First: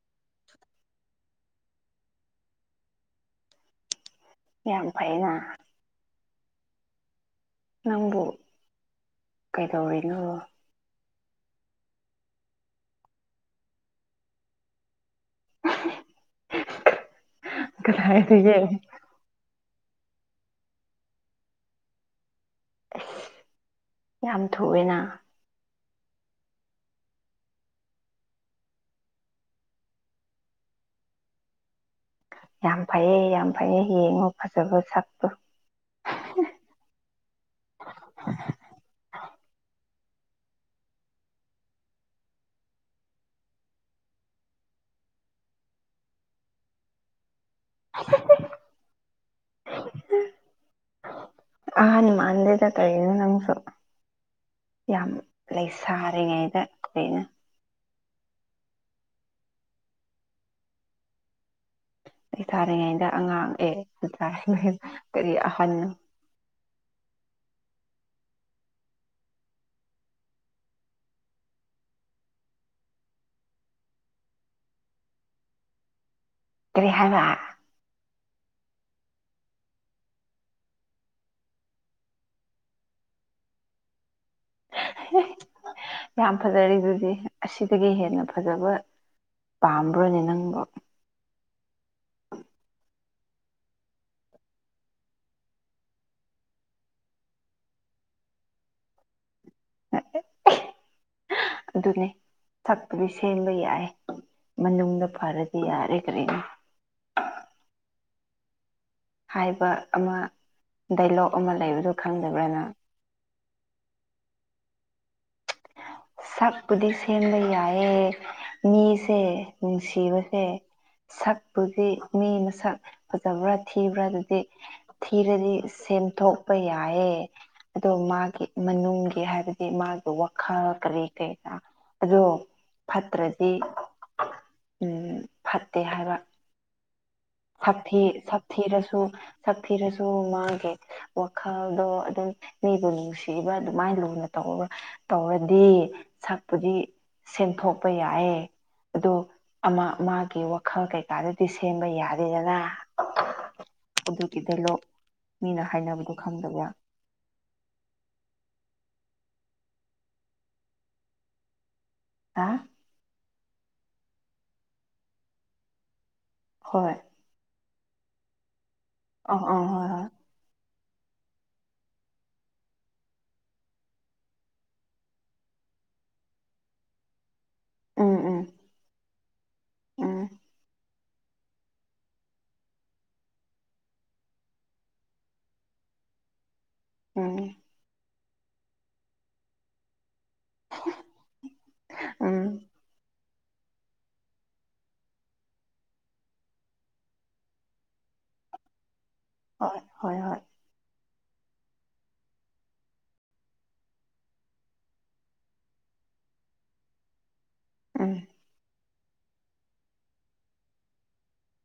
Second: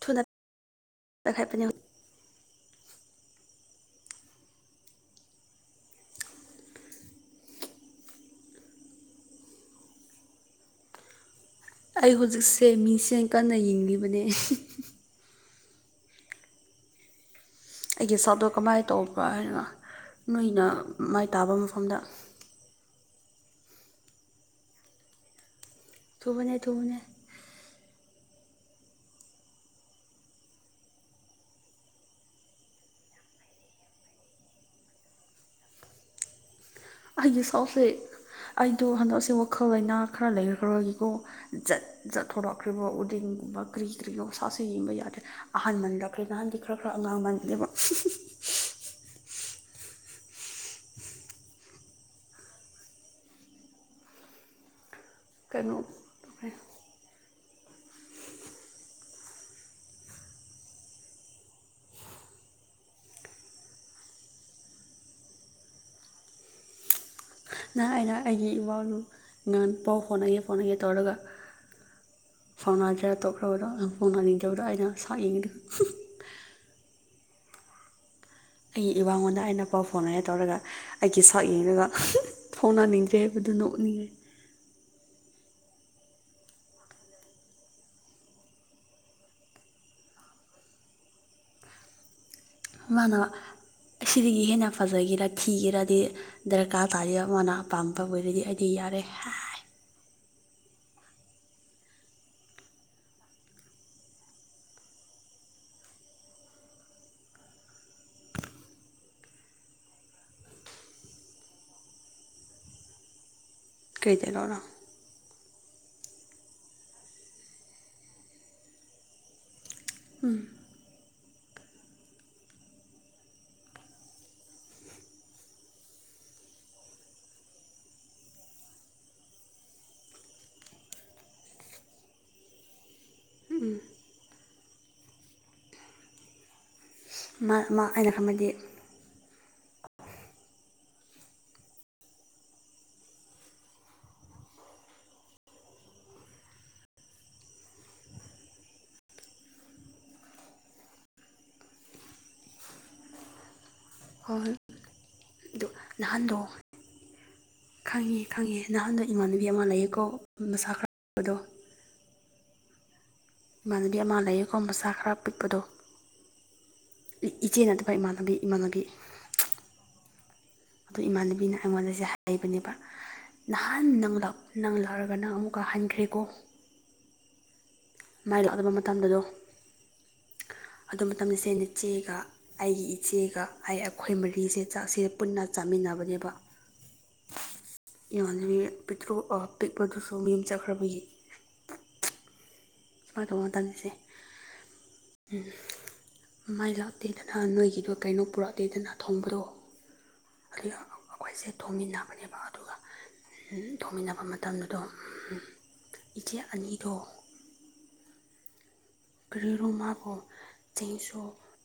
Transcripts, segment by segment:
ꯊꯨꯅ [inaudible] ꯇꯈꯥꯏꯄꯅꯤ ꯌꯥꯝ ꯐꯩꯅ ꯅꯪꯕꯨ ꯀꯩꯗꯧꯔꯤꯅꯣ ꯑꯩ ꯍꯧꯖꯤꯛꯁꯦ ꯃꯤꯡꯁꯦꯟ ꯀꯟꯅ ꯌꯦꯡꯂꯤꯕꯅꯦ [unintelligible] ꯑꯩꯒꯤ ꯁꯛꯗꯣ ꯀꯗꯥꯏꯗꯒꯤ ꯀꯃꯥꯏ ꯇꯧꯕ꯭ꯔꯥ ꯍꯥꯏꯅ ꯅꯣꯏꯅ ꯃꯥꯏ ꯇꯥꯕ ꯃꯐꯝꯗ ꯑꯁ ꯌꯥꯝ ꯊꯨꯋ‌ꯦꯅ ꯊꯨꯕꯅꯦ ꯊꯨꯕꯅ‌ꯦ ꯌꯥꯝ ꯐꯩꯌꯦ ꯌꯥꯝ ꯐꯩꯌꯦ ꯌꯦꯡꯉ‌ꯣ ꯐꯖꯕ ꯁꯛꯇ‌ꯣ ꯑꯩꯒꯤ ꯁꯛꯁꯦ ꯑꯩꯗꯣ ꯍꯟꯗꯛꯁꯦ ꯋꯥꯈꯜ ꯂꯩꯅꯥ ꯈꯔ ꯂꯩꯈ꯭ꯔꯒꯤꯀꯣ ꯖꯠ ꯖꯠ ꯊꯣꯔꯛꯈ꯭ꯔꯤꯕ ꯎꯔꯤꯡꯒꯨꯝꯕ ꯀ꯭ꯔꯤ ꯀ꯭ꯔꯤꯅ‌ꯣ ꯁꯥꯁ‌ꯦ ꯌꯦꯡꯕ ꯌꯥꯗ꯭ꯔꯦ ꯑꯍꯟ ꯃꯜꯂꯛꯈ꯭ꯔꯦ ꯅꯍꯥꯟꯗꯤ ꯈꯔ ꯈꯔ ꯑꯉꯥꯡ ꯃꯜꯂꯦꯕ [unintelligible] ꯑꯍꯟ ꯃꯥꯟꯗꯦꯗ ꯀꯔꯤꯅꯣ ꯅꯪꯁꯨ ꯌꯥꯝ ꯀꯩꯅꯣ ꯂꯩꯁꯥꯔꯤꯉꯩꯗ ꯑꯩꯅ ꯂꯩꯁꯥꯥꯔꯤꯉꯩꯗ ꯑꯉꯥꯡ ꯑꯦ [unintelligible] ꯀꯔꯤ ꯑꯍꯟꯅꯣ ꯅꯍꯥꯟ ꯑꯩꯅ ꯑꯩꯒꯤ ꯏꯋꯥꯎꯗꯨ [unintelligible] ꯄꯥꯎ ꯐꯥꯎꯅꯒꯦ ꯐꯥꯎꯅꯒꯦ ꯇꯧꯔꯒ ꯐꯥꯎꯅꯗ꯭ꯔꯥ ꯇꯣꯛꯈ꯭ꯔꯕꯗꯣ ꯐꯥꯎꯅꯥ ꯅꯤꯡꯖꯧꯗ ꯑꯩꯅ ꯁꯥꯎꯅꯤꯡꯉꯗꯣ [unintelligible] ꯀꯔꯤ ꯍꯥꯏꯕ ꯑꯩ ꯏꯕꯥꯉꯣꯟꯗ ꯑꯩꯅ ꯄꯥꯎ ꯐꯥꯎꯅꯉꯥꯏ ꯇꯧꯔꯒ ꯑꯩꯒꯤ ꯁꯛ ꯌꯦꯡꯔꯒ [unintelligible] ꯊꯣꯡꯅꯅꯤꯡꯗ꯭ꯔꯦ ꯍꯥꯏꯕꯗꯨꯅ ꯅꯣꯛꯅꯤꯡꯉꯦ [unintelligible] ꯌꯥꯝ ꯐꯖꯔꯤ ꯑꯗꯨꯗꯤ ꯑꯁꯤꯗꯒꯤ ꯍꯦꯟꯅ ꯐꯖꯕ ꯄꯥꯝꯕ꯭ꯔꯣꯅꯦ ꯅꯪꯕꯣ [unintelligible] ꯃꯥꯅ ꯑꯁꯤꯗꯒꯤ ꯍꯦꯟꯅ ꯐꯖꯒꯦꯔ ꯊꯤꯒꯦꯔꯗꯤ ꯗꯔꯀꯥꯔ ꯇꯥꯔꯤ ꯑꯃꯥꯅ ꯑꯄꯥꯝꯕ ꯕꯨꯔꯗꯤ ꯑꯩꯗꯤ ꯌꯥꯔꯦ [unintelligible] [unintelligible] ꯑꯗꯨꯅꯦ ꯁꯛꯄꯨꯗꯤ ꯁꯦꯝꯕ ꯌꯥꯏ ꯃꯅꯨꯡꯗ ꯐꯔꯗꯤ ꯌꯥꯔꯦ ꯀꯔꯤꯅꯣ ꯍꯥꯏꯕ ꯑꯃ ꯗꯥꯏꯂꯣꯛ ꯑꯃ ꯂꯩꯕꯗꯨ ꯈꯪꯗꯕ꯭ꯔꯅ ꯀꯔꯤ ꯗꯥꯏꯂꯣꯒ ꯔꯣ ꯁꯛꯄꯨꯗꯤ ꯁꯦꯝꯕ ꯌꯥꯏꯌꯦ ꯃꯤꯁꯦ ꯅꯨꯡꯁꯤꯕꯁꯦ ꯁꯛꯄꯨꯗꯤ ꯃꯤ ꯃꯁꯛ ꯐꯖꯕ꯭ꯔꯥ ꯊꯤꯕ꯭ꯔꯥ ꯑꯗꯨꯗꯤ ꯊꯤꯔꯗꯤ ꯁꯦꯝꯗꯣꯛꯄ ꯌꯥꯏꯌꯦ ꯑꯗꯣ ꯃꯥꯒꯤ ꯃꯅꯨꯡꯒꯤ ꯍꯥꯏꯕꯗꯤ ꯃꯥꯒꯤ ꯋꯥꯈꯜ ꯀꯔꯤ ꯀꯩꯀ ꯑꯗꯣ ꯐꯠꯇ꯭ꯔꯗꯤ ꯎꯝ ꯐꯠꯇꯦ ꯍꯥꯏꯕ ꯃꯥ ꯃꯥ ꯁꯛꯊꯤ ꯑꯩꯅ ꯈꯟꯕꯗꯤ ꯁꯛꯊꯤꯔꯁꯨ ꯁꯛꯊꯤꯔꯁꯨ ꯃꯥꯒꯦ ꯋꯥꯈꯜꯗꯣ ꯑꯗꯨꯝ ꯃꯤꯕꯨ ꯅꯨꯡꯁꯤꯕ ꯑꯗꯨꯃꯥꯏꯅ ꯂꯨꯅ ꯇꯧꯕ ꯇꯧꯔꯗꯤ ꯁꯛꯄꯨꯗꯤ ꯁꯦꯡꯊꯣꯛꯄ ꯌꯥꯏꯌꯦ ꯑꯗꯣ ꯑꯃ ꯃꯥꯒꯤ ꯋꯥꯈꯜ ꯀꯩꯀꯥꯗꯗꯤ ꯁꯦꯝꯕ ꯌꯥꯗ ꯂꯩꯌꯦꯅ ꯍꯣꯏ ꯑꯗꯨꯒꯤ ꯍꯣꯏ ꯗꯥꯏꯂꯣꯛ ꯃꯤꯅ ꯑꯗꯨ ꯍꯥꯏꯅꯕꯗꯣ ꯅꯍꯥꯟꯗꯣ ꯈꯪꯗꯕ꯭ꯔꯥ ꯈꯪꯉꯦ ꯈꯪꯉꯦ ꯅꯍꯥꯟꯗꯣ ꯏꯃꯥꯟꯅꯕꯤ ꯑꯃ ꯂꯩꯌꯦꯀꯣ ꯃꯁꯥ ꯈꯔ [unintelligible] ꯕꯗꯣ ꯍꯥꯥ ꯏꯃꯥꯟꯅꯕꯤ ꯑꯃ ꯂꯩꯌꯦꯀꯣ ꯃꯁꯥ ꯈꯔ ꯄꯤꯛꯄꯗꯣ ꯍꯣꯏ ꯏꯆꯦ ꯅꯠꯇꯕ ꯏꯃꯥꯟꯅꯕꯤ ꯏꯃꯥꯟꯅꯕꯤ ꯑꯣ ꯑꯣ ꯍꯣꯏ ꯍꯣꯏ ꯑꯗꯨ ꯏꯃꯥꯟꯅꯕꯤꯅ ꯑꯩꯉꯣꯟꯗꯁꯦ ꯍꯥꯏꯕꯅꯦꯕ ꯅꯍꯥꯟ ꯅꯪꯂ ꯅꯪ ꯂꯛꯔꯒ ꯅꯪ ꯑꯃꯨꯛꯀ ꯍꯟꯈ꯭ꯔꯦꯀꯣ ꯎꯝ ꯎꯝ ꯃꯥꯏ ꯂꯥꯛꯅꯕ ꯃꯇꯝꯗꯗꯣ ꯎꯝ ꯑꯗꯨ ꯃꯇꯝꯗ ꯆꯦꯟꯅ ꯆꯦꯒ ꯑꯩꯒꯤ ꯏꯆꯦꯒ ꯑꯩ ꯑꯩꯈꯣꯏ ꯃꯔꯤꯁꯦ ꯆꯥꯛꯁꯦ ꯄꯨꯟꯅ ꯆꯥꯃꯤꯟꯅꯕꯅꯦꯕ ꯎꯝ ꯌꯥꯅꯤꯌꯦ ꯄꯤꯛꯇ꯭ꯔꯨ ꯑ ꯄꯤꯛꯄꯗꯨꯁꯨ ꯃꯤ ꯆꯠꯈ꯭ꯔꯕꯒꯤ ꯎꯝ [unintelligible] ꯁꯦ ꯃꯥꯏ ꯂꯥꯛꯇꯦꯗꯅ ꯅꯣꯏꯒꯤꯗꯣ ꯀꯩꯅꯣ ꯄꯨꯔꯛꯇꯦꯗꯅ ꯊꯣꯡꯕꯗꯣ ꯍꯣꯏ ꯍꯣꯏ ꯍꯣꯏ ꯑꯩꯈꯣꯏꯁꯦ ꯊꯣꯡꯃꯤꯟꯅꯕꯅꯦꯕ ꯑꯗꯨꯒ ꯊꯣꯡꯃꯤꯟꯅꯕ ꯃꯇꯝꯗꯨꯗꯣ ꯏꯆꯦ ꯑꯅꯤꯗꯣ ꯎꯝ ꯀꯔꯤꯔꯣ ꯃꯥꯕꯨ ꯆꯦꯡꯁꯨ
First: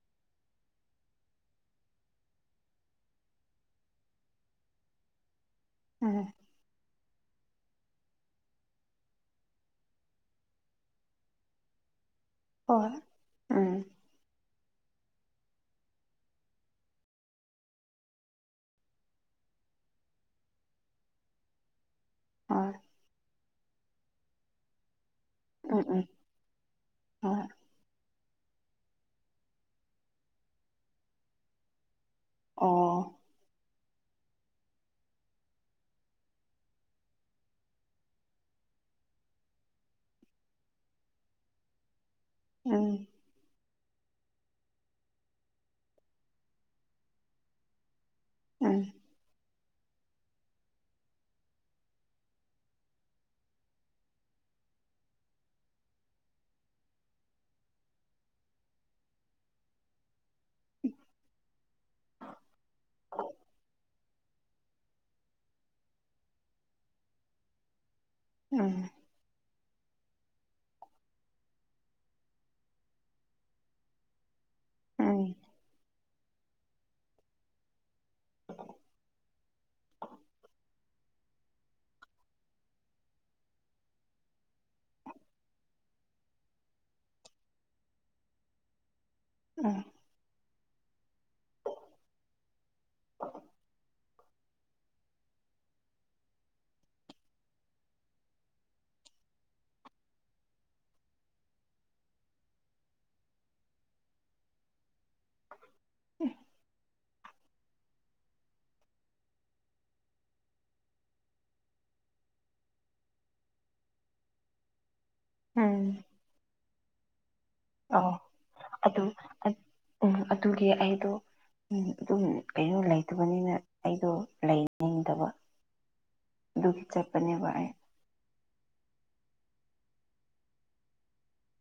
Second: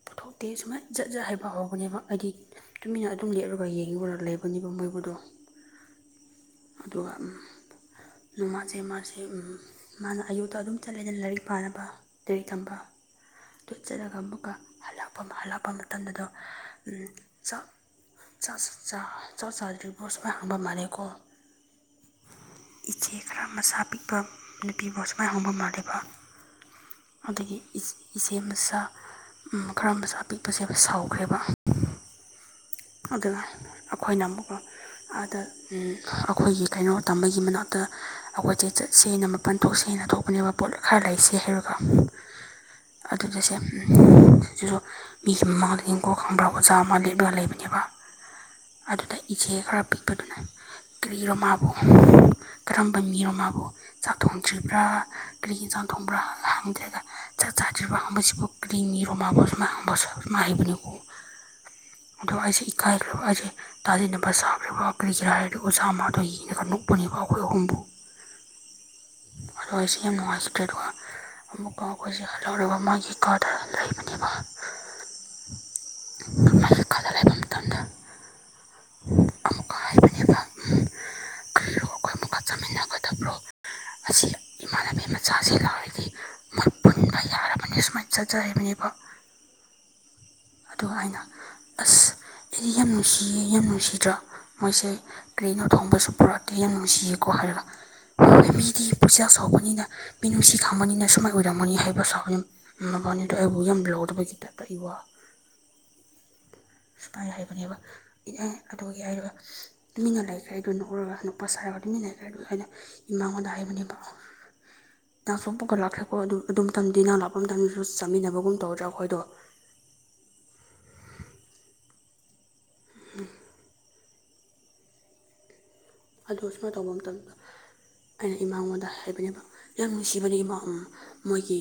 ꯄꯨꯊꯣꯛꯇꯦ ꯁꯨꯃꯥꯏꯅ ꯖꯠ ꯖꯠ ꯍꯥꯏꯕ ꯍꯧꯕꯅꯦꯕ ꯍꯥꯏꯗꯤ ꯇꯨꯃꯤꯟꯅ ꯑꯗꯨꯝ ꯂꯦꯞꯔꯒ ꯌꯦꯡꯉꯨꯔ ꯂꯩꯕꯅꯦꯕ ꯃꯣꯏꯕꯨꯗꯣ ꯎꯝ ꯑꯗꯨꯒ ꯅꯃꯥꯖꯦ ꯃꯥꯁꯦ ꯃꯥꯅ ꯑꯌꯨꯛꯇ ꯑꯗꯨꯝ ꯆꯠꯂꯦꯗꯅ ꯂꯥꯏꯔꯤꯛ ꯄꯥꯅꯕ [unintelligible] ꯊꯝꯕ ꯍꯣꯏ ꯎꯝ ꯇꯣꯠꯆꯔꯛ ꯑꯃꯨꯛꯀ ꯍꯜꯂꯛꯄ ꯍꯥꯜꯂꯛꯄ ꯃꯇꯝꯗꯗꯣ ꯎꯝ ꯆꯣ ꯆꯥ ꯆ ꯆꯥꯛ ꯆꯥꯗ꯭ꯔꯤꯕꯣꯁꯨ ꯍꯪꯕ ꯃꯥꯜꯂꯦꯀꯣ [unintelligible] ꯏꯆꯦ ꯈꯔ ꯃꯁꯥ ꯄꯤꯛꯄ ꯅꯨꯄꯤꯐꯥꯎ ꯁꯨꯃꯥꯏꯅ ꯍꯪꯕ ꯎꯝ ꯃꯥꯜꯂꯦꯕ ꯎꯝ ꯍꯣꯏ ꯑꯗꯒꯤ ꯏꯁ ꯏꯆꯦ ꯃꯆꯥ ꯎꯝ ꯈꯔ ꯃꯆꯥ ꯄꯤꯛꯄꯁꯦ ꯁꯥꯎꯈ꯭ꯔꯦꯕ ꯑꯣ ꯑꯗꯨꯒ ꯑꯩꯈꯣꯏꯅ ꯑꯃꯨꯛꯀ ꯑꯥꯗ ꯎꯝ ꯑꯩꯈꯣꯏꯒꯤ ꯀꯩꯅꯣ ꯇꯝꯕꯒꯤ ꯃꯅꯥꯛꯇ ꯑꯩꯈꯣꯏꯁꯦ ꯆꯠꯁꯦꯅ ꯃꯄꯟ ꯊꯣꯛꯁꯦꯅ ꯊꯣꯛꯄꯅꯦꯕ ꯄꯣꯠ ꯈꯔ ꯂꯩꯁꯦ ꯍꯥꯏꯔꯒ ꯎꯝ ꯑꯗꯨꯗꯁꯦ ꯁꯤꯁꯨ ꯃꯤꯒꯤ ꯃꯃꯥꯡꯗ ꯏꯪꯀꯣꯛ ꯈꯪꯕ꯭ꯔꯥ ꯑꯣꯖꯥ ꯑꯃ ꯂꯦꯞꯂ ꯂꯩꯕ ꯅꯦꯕ ꯎꯝ ꯑꯗꯨꯗ ꯏꯆꯦ ꯈꯔ ꯄꯤꯛꯄꯗꯨꯅ ꯀꯔꯤꯔꯣ ꯃꯥꯕꯨ ꯀꯔꯝꯕ ꯃꯤꯔꯣ ꯃꯥꯕꯨ ꯆꯥꯛ ꯊꯣꯡꯗ꯭ꯔꯤꯕ꯭ꯔꯥ ꯀꯔꯤꯒꯤ ꯏꯟꯖꯥꯡ ꯊꯣꯡꯕ꯭ꯔꯥ ꯍꯪꯗ꯭ꯔꯦꯗ ꯆꯥꯛ ꯆꯥꯗ꯭ꯔꯤꯕ ꯍꯪꯕꯁꯤꯕꯨ ꯀꯔꯤꯉꯤꯔꯣ ꯃꯥꯕꯣ [unintelligible] ꯑꯗꯣ ꯑꯩꯁꯦ ꯏꯀꯥꯏꯈ꯭ꯔꯕ ꯑꯩꯁꯦ ꯇꯥꯁꯤꯟꯅꯕ ꯁꯥꯈ꯭ꯔꯤꯕ ꯑ ꯀꯒꯤꯔꯥ ꯍꯥꯏꯔꯗꯤ ꯑꯣꯖꯥ ꯃꯥꯗꯣ ꯌꯦꯡꯉꯒ ꯅꯣꯛꯄꯅꯦꯕ ꯑꯩꯈꯣꯏ ꯑꯍꯨꯝꯕꯨ ꯎꯝ ꯑꯗꯣ ꯑꯁꯤ [unintelligible] ꯑꯃꯨꯛꯀ ꯑꯩꯈꯣꯏꯁꯤ ꯍꯔꯥꯎꯔꯒ ꯃꯥꯒꯤ ꯀꯥꯗ ꯂꯩꯕꯅꯦꯕ ꯎꯝ ꯃꯥꯒꯤ ꯀꯥꯗ ꯂꯩꯕ ꯃꯇꯝꯗ ꯑꯃꯨꯛꯀ ꯍꯥꯏꯕꯅꯦꯕ [inaudible] ꯀꯔꯤꯔꯣ ꯑꯩꯈꯣꯏ ꯑꯃꯨꯛꯀ ꯆꯠꯃꯤꯟꯅꯒꯗꯕ꯭ꯔꯣ [inaudible] ꯑꯁꯤ ꯏꯃꯥꯟꯅꯕꯤ ꯃꯆꯥꯁꯤ ꯂꯥꯎꯔꯤꯗꯤ ꯃꯣꯏ ꯄꯨꯟꯕ ꯌꯥꯔꯕꯅꯤ ꯁꯨꯃꯥꯏꯅ ꯆꯠꯆꯥ ꯍꯥꯏꯕꯅꯦꯕ ꯎꯝ ꯑꯗꯨꯒ ꯑꯩꯅ ꯑꯁ ꯑꯩꯗꯤ ꯌꯥꯝ ꯅꯨꯡꯁꯤꯌꯦ ꯌꯥꯝ ꯅꯨꯡꯁꯤꯗ꯭ꯔꯣ ꯃꯣꯏꯁꯦ ꯀꯔꯤꯅꯣ ꯊꯣꯡꯕꯁꯨ ꯄꯨꯔꯥꯛꯇꯦ ꯅꯨꯡꯁꯤꯌꯦꯀꯣ ꯍꯥꯏꯔꯒ ꯃꯤꯗꯤ ꯄꯨꯆꯦꯜ ꯆꯥꯎꯕꯅꯤꯅ ꯃꯤꯅꯨꯡꯁꯤ ꯈꯪꯕꯅꯤꯅ ꯁꯨꯃꯥꯏ ꯑꯣꯏꯔꯝꯃꯣꯏꯌꯦꯍꯥꯏꯕ ꯁꯥꯎꯅꯤꯡ ꯃꯕꯥꯅꯤꯗꯣ ꯑꯩꯕꯨ ꯌꯥꯝ ꯂꯥꯎꯗꯕꯒꯤ ꯇꯥꯏꯞꯇ ꯑꯩꯕꯣ [unintelligible] ꯁꯨꯐꯥꯏ ꯍꯥꯏꯕꯅꯦꯕ ꯏꯑꯦ ꯑꯗꯨꯒꯤ ꯍꯥꯏꯔꯒ ꯇꯨꯃꯤꯟꯅ ꯂꯩꯈ꯭ꯔꯦꯗꯨ ꯅꯣꯛꯔꯒ ꯅꯣꯛꯄꯥ ꯁꯥꯔꯒ ꯇꯨꯃꯤꯟꯅ ꯂꯩꯈ꯭ꯔꯦ ꯑꯗꯨꯒ ꯑꯩꯅ ꯏꯃꯥꯉꯣꯟꯗ ꯍꯥꯏꯕꯅꯦꯕ [unintelligible] ꯎꯝ ꯂꯥꯛꯈ꯭ꯔꯦꯀꯣ ꯑꯗꯨ ꯑꯗꯨꯝꯇꯪꯗꯤ ꯅꯪ ꯂꯥꯛꯄ ꯃꯇꯝ ꯑꯗꯨ ꯑꯣ ꯆꯪꯃꯤꯟꯅꯕꯒꯨꯝ ꯇꯧꯗ꯭ꯔꯥ ꯑꯗꯨ ꯑꯩꯈꯣꯏꯗꯣ ꯎꯝ ꯑꯗꯨꯒꯤ ꯑꯩꯗꯣ ꯎꯝ ꯑꯗꯨꯝ ꯀꯩꯅꯣ ꯂꯩꯇꯕꯅꯤꯅ ꯑꯩꯗꯣ ꯂꯩ ꯅꯤꯡꯗꯕ ꯑꯗꯨ ꯁꯨꯃꯥꯏꯅ ꯑꯗꯨꯒꯤ ꯇꯧꯕ ꯃꯇꯝꯗ ꯆꯠꯄꯅꯦꯕ ꯑꯩ ꯑꯩꯅ ꯏꯃꯥꯉꯣꯟꯗ ꯍꯥꯏꯕꯅꯦꯕ ꯌꯥꯝ ꯅꯨꯡꯁꯤꯕꯅꯦ ꯏꯃꯥ ꯃꯣꯏꯒꯤ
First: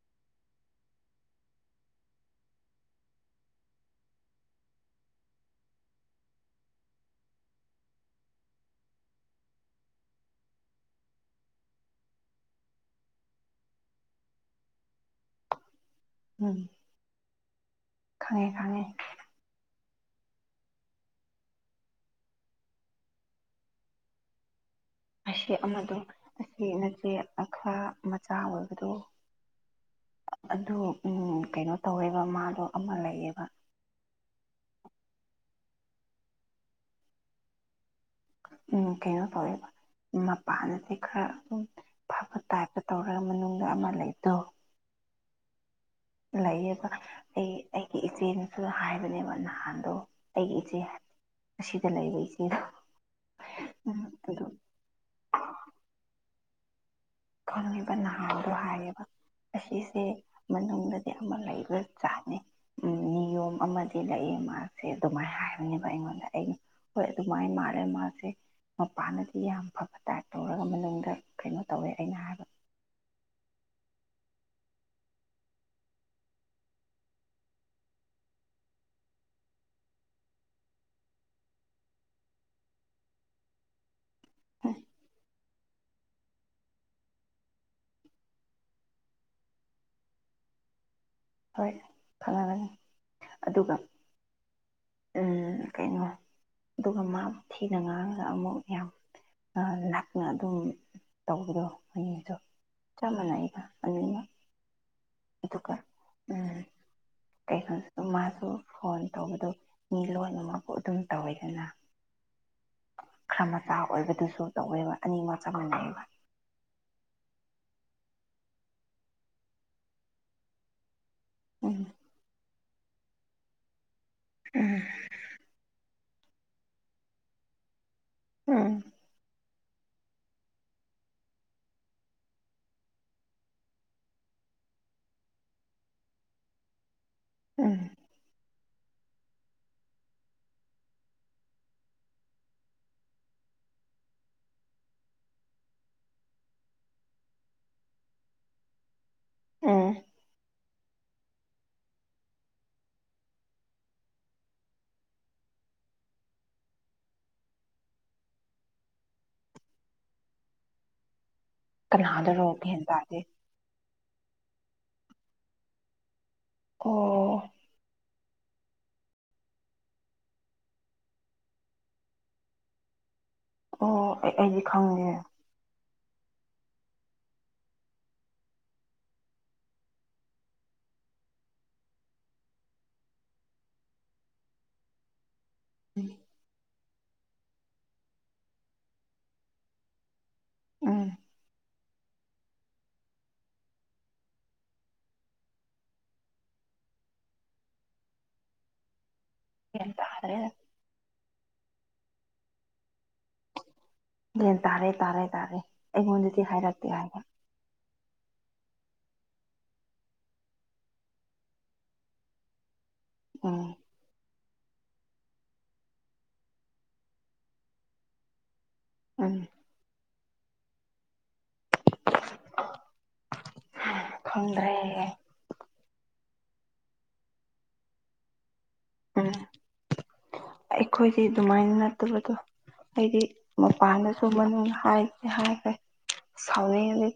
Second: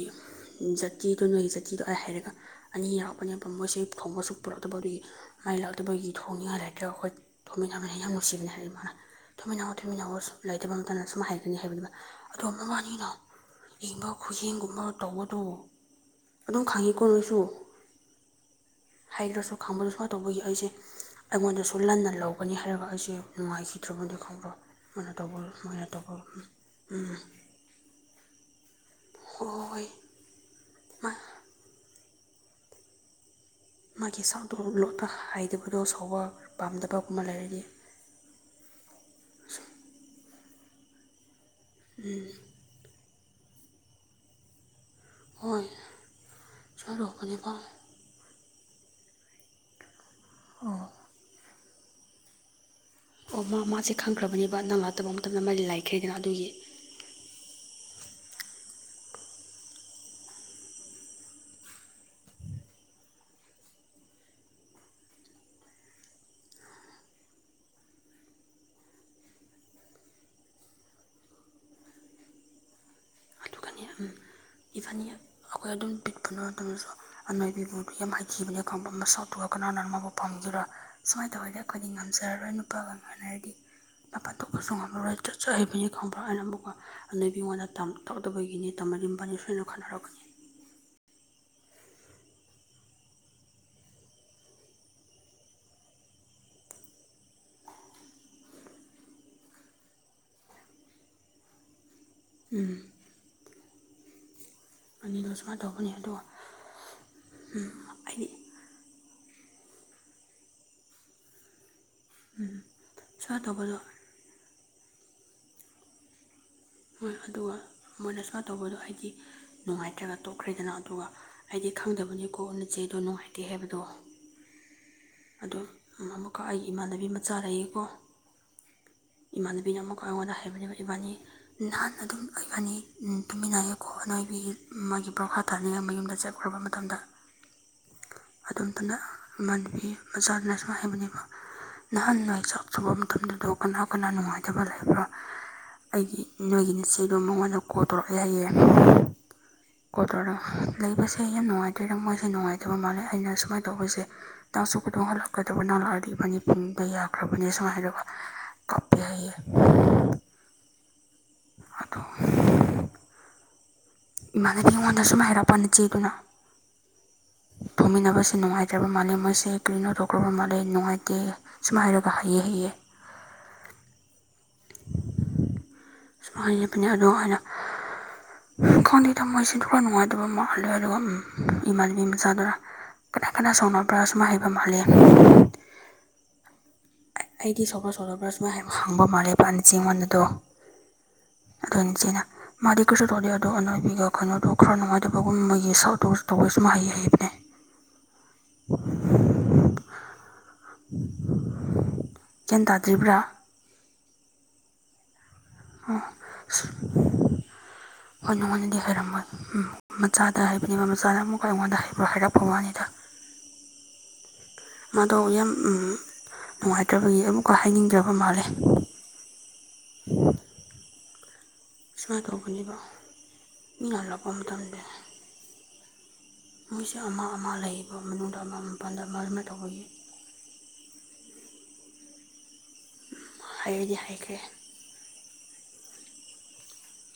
ꯖꯥꯇꯤꯗꯨ ꯅꯣꯏꯒꯤ ꯖꯥꯇꯤꯗꯣ ꯑꯩ ꯍꯥꯏꯔꯒ ꯑꯅꯤ ꯌꯥꯎꯔꯛꯄꯅꯦꯕ ꯃꯣꯏꯁꯦ ꯊꯣꯡꯕꯁꯨꯛ ꯄꯨꯔꯛꯇꯕ ꯑꯗꯨꯒꯤ ꯑꯩ ꯂꯥꯛꯇꯕꯒꯤ ꯊꯣꯡꯅꯤꯡꯉꯥꯏ ꯂꯩꯥꯏꯇ꯭ꯔꯒ ꯑꯩꯈꯣꯏ ꯊꯣꯡꯃꯤꯟꯅꯕꯅꯦ ꯌꯥꯝ ꯅꯨꯡꯁꯤꯕꯅꯤ ꯍꯥꯏ ꯏꯃꯥꯅ ꯇꯨꯃꯤꯟꯅꯧꯑꯣ ꯇꯨꯃꯤꯟꯅꯧꯑꯣ ꯁꯨꯝ ꯂꯩꯇꯕ ꯃꯊꯟꯇ ꯁꯨꯝ ꯍꯥꯏꯒꯅꯤ ꯍꯥꯏꯕꯅꯤ ꯑꯗꯣ ꯃꯕꯥꯥꯅꯤꯗꯣ ꯏꯪꯕ ꯈꯨꯌꯦꯡꯒꯨꯝꯕ ꯇꯧꯕꯗꯨ ꯎꯝ ꯑꯗꯨꯝ ꯈꯪꯉꯤꯀꯣ ꯅꯣꯏꯁꯨ ꯈꯪꯉꯦ ꯈꯪꯉꯦ ꯍꯥꯏꯗ꯭ꯔꯁꯨ ꯈꯥꯡꯕꯗ ꯁꯨꯃꯥꯏꯅ ꯇꯧꯕꯒꯤ ꯑꯩꯁꯦ ꯑꯩꯉꯣꯟꯗꯁꯨ ꯂꯟꯅ ꯂꯧꯒꯅꯤ ꯍꯥꯏꯔꯒ ꯑꯩꯁꯦ ꯅꯨꯡꯉꯥꯏꯈꯤꯗ꯭ꯔꯕꯅꯦ [unintelligible] ꯃꯣꯏꯅ ꯇꯧꯕ ꯑꯁꯤ ꯁꯨꯃꯥꯏꯅ ꯑꯃꯗꯣ ꯇꯧꯕ ꯑꯁꯤ ꯎꯝ ꯅꯆꯦ ꯈꯔ ꯃꯆꯥ ꯑꯣꯏꯕꯗꯣ ꯍꯣꯏ ꯍꯣꯏ ꯑꯗꯨ ꯃꯥ ꯎꯝ ꯀꯩꯅꯣ ꯇꯧꯋꯦ ꯑꯗꯨꯒ ꯃꯥꯗꯣ ꯑꯃ ꯂꯩꯌꯦꯕ ꯃꯥꯒꯤ ꯁꯥꯡꯗꯣ ꯂꯣꯠꯄ ꯍꯥꯏꯗꯕꯗꯣ ꯁꯥꯎꯕ ꯄꯥꯝꯗꯕꯒꯨꯝꯕ ꯂꯩꯔꯗꯤ ꯎ ꯀꯩꯅꯣ ꯇꯧꯋꯦꯕ ꯃꯄꯥꯟꯗꯗꯤ ꯈꯔ ꯎꯝ ꯐꯕ ꯇꯥꯏꯞꯇ ꯇꯧꯔꯒ ꯃꯅꯨꯡꯗ ꯑꯃ ꯂꯩꯗꯣ ꯍꯣꯏ ꯂꯩꯌꯦ ꯁꯨꯃꯥꯏꯅ ꯑꯩ ꯇꯧꯕꯅꯦꯕ ꯑꯩꯒꯤ ꯏꯆꯦꯅꯁꯨ ꯍꯥꯏꯕꯅꯦꯕ ꯅꯍꯥꯟꯗꯣ ꯑꯩꯒꯤ ꯏꯆꯦ ꯑꯁꯤꯗ ꯂꯩꯕ ꯏꯆꯦꯗꯣ ꯑꯣ ꯃꯥ ꯃꯥꯁꯦ ꯎꯝ ꯑꯗꯨ ꯈꯪꯈ꯭ꯔꯕꯅꯦꯕ ꯅꯪ ꯂꯥꯛꯇꯕ ꯃꯇꯝꯗ ꯃꯔꯤ ꯂꯥꯏꯈ꯭ꯔꯦꯗꯅ ꯑꯗꯨꯒꯤ ꯈꯪꯉꯦꯕ ꯅꯍꯥꯟꯗꯣ ꯍꯥꯏꯌꯦꯕ ꯑꯁꯤꯁꯦ ꯃꯅꯨꯡꯗꯗꯤ ꯑꯃ ꯂꯩꯕ ꯖꯠꯅꯤ ꯎ ꯅꯤꯌꯣꯝ ꯑꯃꯗꯤ ꯂꯩꯌꯦ ꯃꯥꯁꯦ ꯑꯗꯨꯃꯥꯏꯅ ꯍꯥꯏꯕꯅꯦꯕ ꯑꯩꯉꯣꯟꯗ ꯑꯩꯅ ꯍꯣꯏ ꯑꯗꯨꯃꯥꯏꯅ ꯃꯥꯜꯂꯦ ꯃꯥꯁꯦ ꯃꯄꯥꯟꯗꯗꯤ ꯌꯥꯝ ꯐꯕ ꯇꯥꯏꯞ ꯇꯧꯔꯒ ꯃꯅꯨꯡꯗ ꯀꯩꯅꯣ ꯇꯧꯋꯦ ꯑꯩꯅ ꯍꯥꯏꯕ ꯏꯐꯅꯤ [inaudible] ꯑꯩꯈꯣꯏ ꯑꯗꯨꯝ ꯄꯤꯛꯄꯅ ꯃꯇꯝꯗꯁꯨ ꯑꯅꯣꯏꯕꯤꯕꯨ ꯌꯥꯝ ꯍꯥꯏꯈꯤꯕꯅꯦ ꯈꯪꯕ꯭ꯔ ꯃꯁꯛꯇꯨꯒ ꯀꯅꯥꯅ ꯃꯥꯕꯨ ꯄꯝꯒꯦꯔꯥ ꯁꯨꯃꯥꯏꯅ ꯇꯧꯔꯗꯤ ꯑꯩꯈꯣꯏꯗꯤ ꯉꯝꯖꯔꯔꯣꯏ ꯅꯨꯄꯥꯒ ꯉꯥꯡꯅꯔꯗꯤ ꯃꯄꯥꯟ ꯊꯣꯛꯄꯁꯨ ꯎꯝ ꯉꯝꯃꯔꯣꯏ ꯆꯠ ꯍꯩꯕꯅꯤ ꯈꯪꯕ꯭ꯔꯥ ꯍꯥꯏꯅ ꯑꯃꯨꯛꯀ ꯍꯥꯅꯨꯕꯤꯉꯣꯟꯗ ꯇꯝ ꯇꯧꯗꯕꯒꯤꯅꯤ ꯇꯝꯂꯗꯤ ꯃꯣꯢꯕꯅꯤ ꯁꯣꯏꯅ ꯈꯠꯅꯔꯛꯀꯅꯤ ꯍꯣꯏ ꯈꯪꯔꯒꯅꯤ ꯑꯗꯨꯒ ꯀꯩꯅꯣ ꯑꯗꯨꯒ ꯃꯥꯕꯨ ꯊꯤꯅ ꯉꯥꯡꯉꯒ ꯑꯃꯨꯛ ꯌꯥꯝ ꯂꯥꯛꯅ ꯑꯗꯨꯝ ꯇꯧꯕꯗꯣ ꯃꯌꯦꯁꯨ [inaudible] ꯎꯝ ꯆꯞ ꯃꯅꯩꯗ ꯑꯅꯤꯃꯛ ꯑꯅꯤꯗꯣ ꯁꯨꯃꯥꯏꯅ ꯑꯗꯨꯒ ꯇꯧꯕꯅꯤ ꯑꯗꯨꯒ ꯎꯝ ꯀꯩꯅꯣ ꯑꯩꯗꯤ ꯃꯥꯁꯨ ꯐꯣꯟ ꯇꯧꯕꯗꯣ ꯃꯤ ꯂꯣꯟꯃꯛꯕꯨꯨ ꯑꯗꯨꯝ ꯇꯧꯋꯦꯗꯅ ꯎꯝ ꯈꯔ ꯃꯆꯥ ꯑꯣꯏꯕꯗꯨꯁꯨ ꯇꯧꯋꯦꯕ ꯑꯅꯤꯃꯛ ꯆꯥꯞ ꯃꯥꯟꯅꯩꯌꯦꯕ ꯍꯣꯏ ꯑꯗꯨꯒ ꯃꯣꯏꯅ ꯁꯨꯃꯥꯏ ꯇꯧꯕꯗꯣ ꯍꯥꯏꯗꯤ ꯅꯨꯡꯉꯥꯏꯇ꯭ꯔꯒ ꯇꯣꯛꯈ꯭ꯔꯦꯗꯅ ꯑꯗꯨꯒ ꯍꯥꯏꯗꯤ ꯎꯝ ꯈꯪꯗꯕꯅꯤꯀꯣ ꯅꯆꯦꯗꯣ ꯅꯨꯡꯉꯥꯏꯇꯦ ꯍꯥꯏꯕꯗꯣ ꯑꯗꯣ ꯑꯃꯨꯛꯀ ꯑꯩꯒꯤ ꯏꯃꯥꯟꯅꯕꯤ ꯃꯆꯥ ꯂꯩꯌꯦꯀꯣ ꯎꯝ ꯏꯃꯥꯟꯅꯕꯤꯅ ꯑꯃꯨꯛꯀꯥ ꯑꯩꯉꯣꯟꯗ ꯍꯥꯏꯕꯅꯦꯕ ꯏꯕꯥꯅꯤ ꯅꯍꯥꯟꯅ ꯑꯗꯨꯝ ꯏꯕꯥꯅꯤ ꯇꯨꯃꯤꯟꯅꯌꯦꯀꯣ ꯑꯅꯣꯏꯕꯤꯒꯤ ꯃꯥꯒꯤ ꯕ꯭ꯔꯣꯈꯥ ꯇꯥꯅꯤꯡꯉꯥꯏ ꯃꯌꯨꯝꯗ ꯆꯠꯈ꯭ꯔꯕ ꯇꯝꯗ [inaudible] ꯎꯝ ꯑꯗꯣꯝꯇꯅ ꯃꯅꯥꯗꯤ ꯃꯆꯥꯥꯗꯨꯅ ꯁꯨꯃꯥꯏ ꯍꯥꯏꯕꯅꯦꯕ ꯅꯍꯥꯟ ꯅꯣꯏ ꯆꯥꯛ ꯆꯕ ꯃꯇꯝꯗꯨꯗ ꯀꯅꯥ ꯀꯅꯥ ꯅꯨꯡꯉꯥꯏꯇꯕ ꯂꯩꯕ꯭ꯔꯥ ꯑꯩꯒꯤ ꯅꯣꯏꯒꯤ ꯅꯆꯦꯗꯣ ꯃꯉꯣꯟꯗ ꯀꯣꯜ ꯇꯧꯔꯛꯅꯤ ꯍꯥꯏꯌꯦ ꯎꯝ ꯀꯣꯜ ꯇꯧꯔꯣ ꯂꯩꯕꯁꯦ ꯌꯥꯝ ꯅꯨꯡꯉꯥꯏꯇ꯭ꯔꯦꯗꯥ ꯃꯣꯏꯁꯦ ꯅꯨꯡꯉꯥꯏꯇꯕ ꯃꯥꯜꯂꯦ ꯑꯩꯅ ꯁꯨꯃꯥꯏꯅ ꯇꯧꯕꯁꯦ ꯇꯥꯡꯁꯨ ꯈꯨꯨꯗꯣꯡ ꯍꯜꯂꯛꯀꯗꯕ ꯅꯥꯜꯂꯛꯑꯗꯤ ꯢꯕꯅꯤ ꯄꯨꯟꯕꯥ ꯌꯥꯈ꯭ꯔꯕꯅꯦ ꯁꯨꯃꯥꯏ ꯍꯥꯏꯔꯛꯄ ꯀꯥꯞꯄꯦ ꯌꯥꯏ ꯀꯅꯥꯗꯔꯣ ꯒꯌ꯭ꯥꯟ ꯇꯥꯗꯦ ꯏꯃꯥꯟꯅꯕꯤ ꯑꯩꯉꯣꯟꯗ ꯁꯨꯃꯥꯏ ꯍꯥꯏꯔꯥꯛꯄ ꯅꯆꯦꯗꯨꯅ ꯑꯣ ꯇꯨꯝꯃꯤꯟꯅꯕꯁꯦ ꯅꯨꯡꯉꯥꯏꯇ꯭ꯔꯕ ꯃꯥꯜꯂꯦ ꯃꯣꯏꯁꯦ ꯀꯔꯤꯅꯣ ꯇꯧꯈ꯭ꯔꯕ ꯃꯥꯜꯂꯦ ꯅꯨꯡꯉꯥꯏꯇꯦ ꯁꯨꯃꯥꯏꯔꯒ ꯍꯩꯑꯦ ꯍꯩꯌꯦ ꯑꯣ ꯑꯩ ꯑꯩꯗꯤ ꯈꯪꯗꯦ ꯁꯨꯃꯥꯏ ꯍꯥꯏꯕꯅꯤ ꯑꯗꯣ ꯑꯩꯅ ꯈꯪꯗꯦꯗ ꯃꯣꯏꯁꯤꯁꯨ ꯈꯔ ꯅꯨꯡꯉꯥꯏꯇꯕ ꯃꯥꯍꯜꯂꯦ ꯑꯗꯨꯒ ꯎꯝ ꯏꯃꯥꯟꯅꯕꯤ ꯃꯆꯥꯗꯨꯅ ꯀꯅꯥ ꯀꯅꯥ ꯁꯥꯎꯅꯕ꯭ꯔꯥ ꯁꯨꯃꯥꯏ ꯍꯥꯏꯕ ꯃꯥꯜꯂꯦ ꯎꯝ ꯑꯩꯗꯤ ꯁꯣꯄ꯭ꯔ ꯁꯣꯂꯣꯕ꯭ꯔ ꯁꯨꯃꯥꯏ ꯌꯥꯝ ꯍꯡꯕ ꯃꯥꯜꯂꯦ ꯏꯕꯅꯤ ꯆꯦꯡ ꯋꯥꯟꯕꯗꯣ ꯎꯝ ꯑꯗꯨꯅ [unintelligible] ꯃꯥꯗꯤ ꯀꯔꯤꯁꯨ ꯇꯧꯗꯦ ꯑꯗꯣ ꯅꯣꯏꯅꯤꯒ ꯀꯩꯅꯣꯗꯣ ꯈꯔ ꯅꯨꯡꯉꯥꯏꯇꯕꯒꯨꯝꯕꯒꯤ ꯁꯥꯞ ꯇꯧꯕ ꯇꯧꯕꯁꯨ ꯃꯥ ꯍꯩ ꯍꯩꯕꯅꯦ ꯒꯌ꯭ꯥꯟ ꯇꯥꯗꯔ꯭ꯦꯗꯥ [unintelligible] ꯒ꯭ꯌꯥꯟ ꯇꯥꯗ꯭ꯔꯤꯕ꯭ꯔꯥ ꯒꯌꯥꯟ ꯇꯥꯔꯦ ꯇꯥꯔꯦ ꯇꯥꯔꯦ ꯑꯣ ꯑꯩꯉꯣꯟꯗꯗꯤ ꯑꯥꯁ ꯍꯥꯏꯔꯛꯇꯦ ꯍꯥꯏꯕ ꯍꯣꯏ ꯅꯪꯉꯣꯟꯗꯗꯤ ꯍꯥꯏꯔꯝꯃꯣꯏ ꯎꯝ ꯃꯆꯥꯗ ꯍꯥꯏꯕꯅꯦꯕ ꯃꯆꯥꯅ ꯑꯃꯨꯛꯀ ꯑꯩꯉꯣꯟꯗ ꯍꯥꯏꯕ ꯍꯥꯏꯔꯛꯄ ꯋꯥꯅꯤꯗ ꯑꯣ ꯃꯥꯗꯣ ꯌꯥꯝ ꯅꯨꯡꯉꯥꯏꯇ꯭ꯔꯕꯒꯤ ꯑꯃꯨꯛꯀ ꯍꯥꯏꯅꯤꯡꯗ꯭ꯔꯕ ꯃꯥꯜꯂꯦ ꯎꯝ ꯁꯃꯥꯏ ꯇꯧꯒꯅꯤꯕ ꯃꯤꯅꯥ ꯍꯂꯛꯄ ꯈꯪꯗ꯭ꯔꯦ ꯃꯇꯝꯗ ꯃꯤꯣꯏꯁꯦ ꯑꯃ ꯑꯃ ꯂꯩꯌꯦꯕ ꯃꯅꯨꯡꯗ ꯑꯃ ꯃꯄꯥꯜꯗ ꯑꯃ ꯎꯝ ꯑꯃ ꯇꯧꯕꯒꯤ ꯑꯩꯈꯣꯏꯗꯤ ꯑꯗꯨꯃꯥꯏꯅ ꯅꯠꯇꯕꯗꯣ ꯑꯩꯗꯤ ꯍꯩꯔꯗꯤ ꯃꯄꯥꯟꯗꯁꯨ ꯍꯩꯈ꯭ꯔꯦ ꯃꯅꯨꯡ ꯍꯥꯏ ꯑꯩ ꯍꯥꯏꯒ꯭ꯔꯦ ꯁꯥꯎꯅꯤꯉꯥꯗꯤ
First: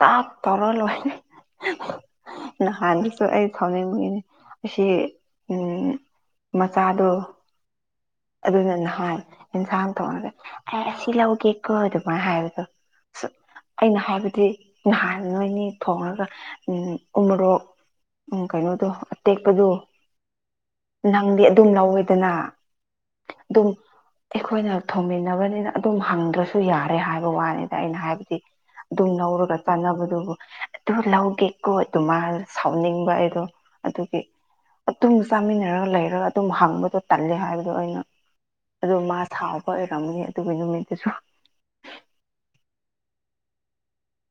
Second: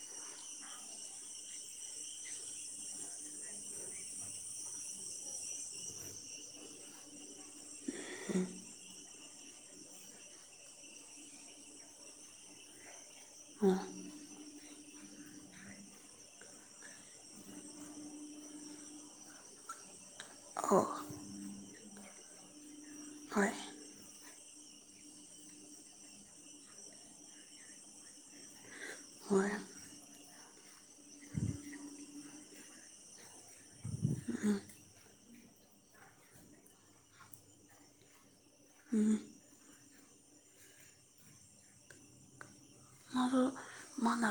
ꯇꯥꯛ ꯇꯧꯔ ꯂꯣꯏꯔꯦ ꯅꯍꯥꯟꯅꯁꯨ ꯑꯩ ꯁꯥꯎꯅꯤꯡꯕꯒꯤꯅꯦ ꯑꯁꯤ ꯎꯝ ꯃꯆꯥꯗꯣ ꯎꯝ ꯑꯗꯨꯅ ꯅꯍꯥꯟ ꯑꯦꯟꯁꯥꯡ ꯊꯣꯉꯒꯥ ꯑꯦ ꯑꯁꯤ ꯂꯧꯒꯦꯀꯣ ꯑꯗꯨꯃꯥꯏꯅ ꯍꯥꯏꯕꯗꯣ ꯑ ꯑꯩꯅ ꯍꯥꯏꯕꯗꯤ ꯅꯍꯥꯟ ꯅꯣꯏꯅꯤ ꯊꯣꯡꯂꯒ ꯎꯃꯣꯔꯣꯛ ꯎꯝ ꯀꯩꯅꯣꯗꯣ ꯑꯇꯦꯛꯄꯗꯣ ꯑꯣ ꯅꯪꯗꯤ ꯑꯗꯨꯝ ꯂꯧꯋꯦꯗꯅ ꯍꯣꯏ ꯑꯗꯨꯝ ꯑꯩꯈꯣꯏꯅ ꯊꯣꯝꯃꯤꯟꯅꯕꯅꯤꯅ ꯑꯗꯨꯝ ꯍꯪꯗ꯭ꯔꯁꯨ ꯌꯥꯔꯦ ꯍꯥꯏꯕ ꯋꯥꯅꯤꯗ ꯑꯩꯅ ꯍꯥꯏꯕꯗꯤ ꯑꯗꯨꯝ ꯍꯣꯏ ꯂꯧꯔꯒ ꯆꯥꯟꯅꯕꯗꯨꯕꯨ ꯑꯗꯨ ꯂꯧꯒꯦꯀꯣ ꯑꯗꯨꯃꯥꯏꯅ ꯁꯥꯎꯅꯤꯡꯕ ꯑꯩꯗꯣ ꯑꯗꯨꯒꯤ ꯑꯗꯨꯝ ꯆꯥꯃꯤꯟꯅꯔꯒ ꯂꯩꯔꯒ ꯑꯗꯨꯝ ꯍꯪꯕꯗꯣ ꯇꯜꯂꯦ ꯍꯥꯏꯕꯗꯣ ꯑꯩꯅ ꯑꯗꯣ ꯃꯥ ꯁꯥꯎꯕ ꯑꯣꯏꯔꯝꯒꯅꯤ ꯑꯗꯨꯒꯤ ꯅꯨꯃꯤꯠꯇꯨꯁꯨ ꯃꯥꯗꯣ [inaudible] ꯃꯥꯅ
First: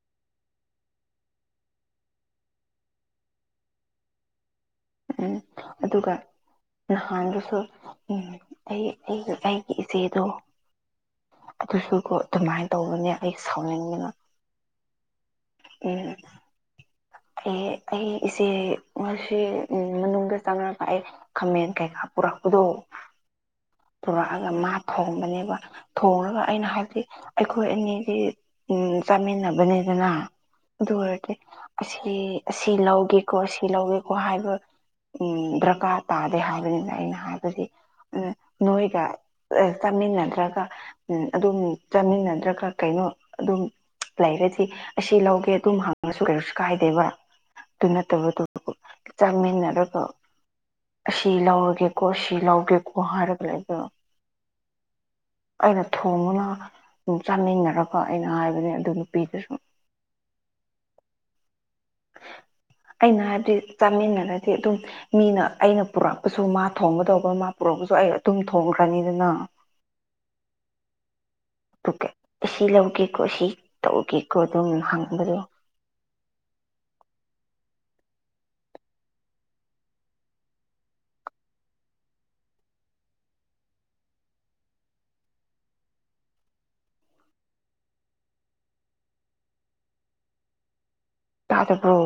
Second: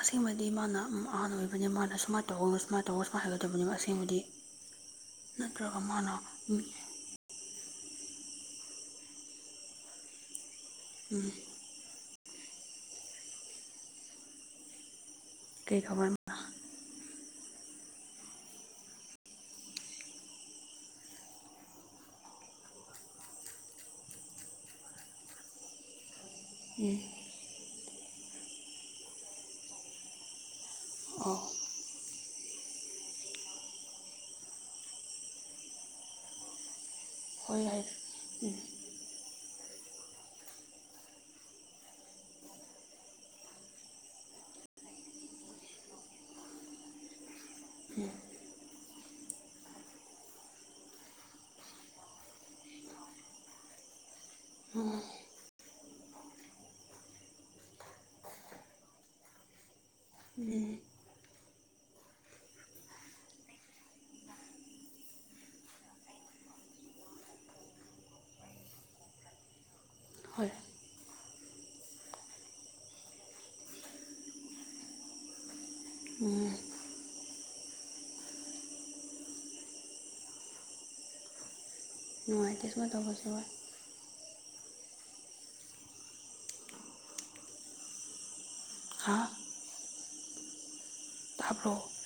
ꯑꯁꯦꯡꯕꯗꯤ ꯃꯥꯅ ꯑꯍꯥꯟꯕ ꯑꯣꯏꯕꯅꯤ ꯃꯥꯅ ꯁꯨꯃꯥꯏꯅ ꯇꯧꯒꯅꯨ ꯁꯨꯃꯥꯏꯅ ꯇꯧꯒꯨ ꯁꯨꯃꯥꯏꯅ ꯍꯥꯏꯒꯗꯕꯅꯤꯕ ꯑꯁꯦꯡꯕꯗꯤ ꯎꯝ ꯅꯠꯇ꯭ꯔꯒ ꯃꯅꯥ ꯑꯗꯨꯒ ꯅꯍꯥꯟꯗꯨꯁꯨ ꯑꯩ ꯑꯩꯒꯤ ꯏꯆꯦꯗꯣ ꯎꯝ ꯑꯗꯨꯁꯨꯀꯣ ꯑꯗꯨꯃꯥꯏꯅ ꯇꯧꯕꯅꯦ ꯑꯩ ꯁꯥꯎꯅꯤꯡꯗꯅ ꯀꯩ ꯀꯧꯕ꯭ꯔꯥ ꯎꯝ ꯑꯩ ꯑꯩ ꯏꯆꯦ ꯉꯁꯤ ꯃꯅꯨꯡꯗ ꯆꯥꯅꯔꯄ ꯑꯩ ꯈꯥꯃꯦꯟ ꯀꯩꯀꯥ ꯄꯨꯔꯛꯄꯗꯣ ꯄꯨꯔꯛꯑꯒ ꯃꯥ ꯊꯣꯡꯕꯅꯦꯕ ꯊꯣꯡꯉꯒ ꯑꯩꯅ ꯍꯧꯖꯤꯛ ꯑꯩꯈꯣꯏ ꯑꯅꯤꯗꯤ ꯆꯥꯃꯤꯟꯅꯕꯅꯤꯗꯅ ꯑꯗꯨ ꯑꯣꯏꯔꯗꯤ ꯑꯣ ꯑꯁꯤ ꯑꯁꯤ ꯂꯧꯒꯦꯀꯣ ꯑꯁꯤ ꯂꯧꯒꯦꯀꯣ ꯍꯥꯏꯕ ꯎꯝ ꯗꯔꯀꯥꯔ ꯇꯥꯗꯦ ꯍꯥꯏꯕꯅꯤꯗꯥ ꯑꯩꯅ ꯍꯣꯏ ꯍꯥꯏꯕꯗꯤ ꯍꯥꯏ ꯅꯣꯏꯒ ꯆꯥꯃꯤꯟꯅꯗ꯭ꯔꯒ ꯎꯝ ꯑꯗꯨꯝ ꯆꯥꯃꯤꯟꯅꯗ꯭ꯔꯒ ꯀꯩꯅꯣ ꯑꯗꯨꯝ ꯂꯩꯔꯗꯤ ꯑꯁꯤ ꯂꯧꯒꯦ ꯑꯗꯨꯝ ꯍꯥꯡꯉꯁꯨ ꯀꯩꯁꯨ ꯀꯥꯏꯗꯦꯕ ꯑꯗꯨ ꯅꯠꯇꯕꯗꯨ ꯆꯥꯛꯃꯤꯟꯅꯔꯒ ꯑꯁꯤ ꯂꯧꯔꯒꯦꯀꯣ ꯁꯤ ꯂꯧꯒꯦꯀꯣ ꯍꯥꯏꯔꯒ ꯂꯩꯕꯣ ꯎꯝ ꯑꯩꯅ ꯊꯣꯡꯉꯅ ꯆꯥꯃꯤꯟꯅꯔꯒ ꯑꯩꯅ ꯍꯥꯏꯕꯅꯦ ꯑꯗꯨ ꯅꯨꯄꯤꯗꯨ ꯁꯨꯝ ꯎꯝ ꯑꯩꯅ ꯍꯥꯏꯕꯗꯤ ꯆꯥꯃꯤꯟꯅꯔꯗꯤ ꯑꯗꯨꯝ ꯃꯤꯅ ꯑꯩꯅ ꯄꯨꯔꯛꯄꯁꯨ ꯃꯥ ꯊꯣꯡꯒꯗꯧꯕ ꯃꯥ ꯄꯨꯔꯛꯄꯁꯨ ꯑꯩ ꯑꯗꯨꯝ ꯊꯣꯡꯈ꯭ꯔꯅꯤꯗꯅ ꯍꯣꯏ ꯑꯗꯨꯒ ꯑꯁꯤ ꯂꯧꯒꯦꯀꯣ ꯁꯤ ꯇꯧꯒꯦꯀꯣ ꯑꯗꯨꯝ ꯍꯪꯕꯗ ꯎꯝ ꯅꯇꯤꯁꯃ ꯇꯧꯕ ꯁ ꯍꯥ ꯇ ꯇꯥꯕ꯭ꯔꯣ ꯑꯗꯨꯕꯨ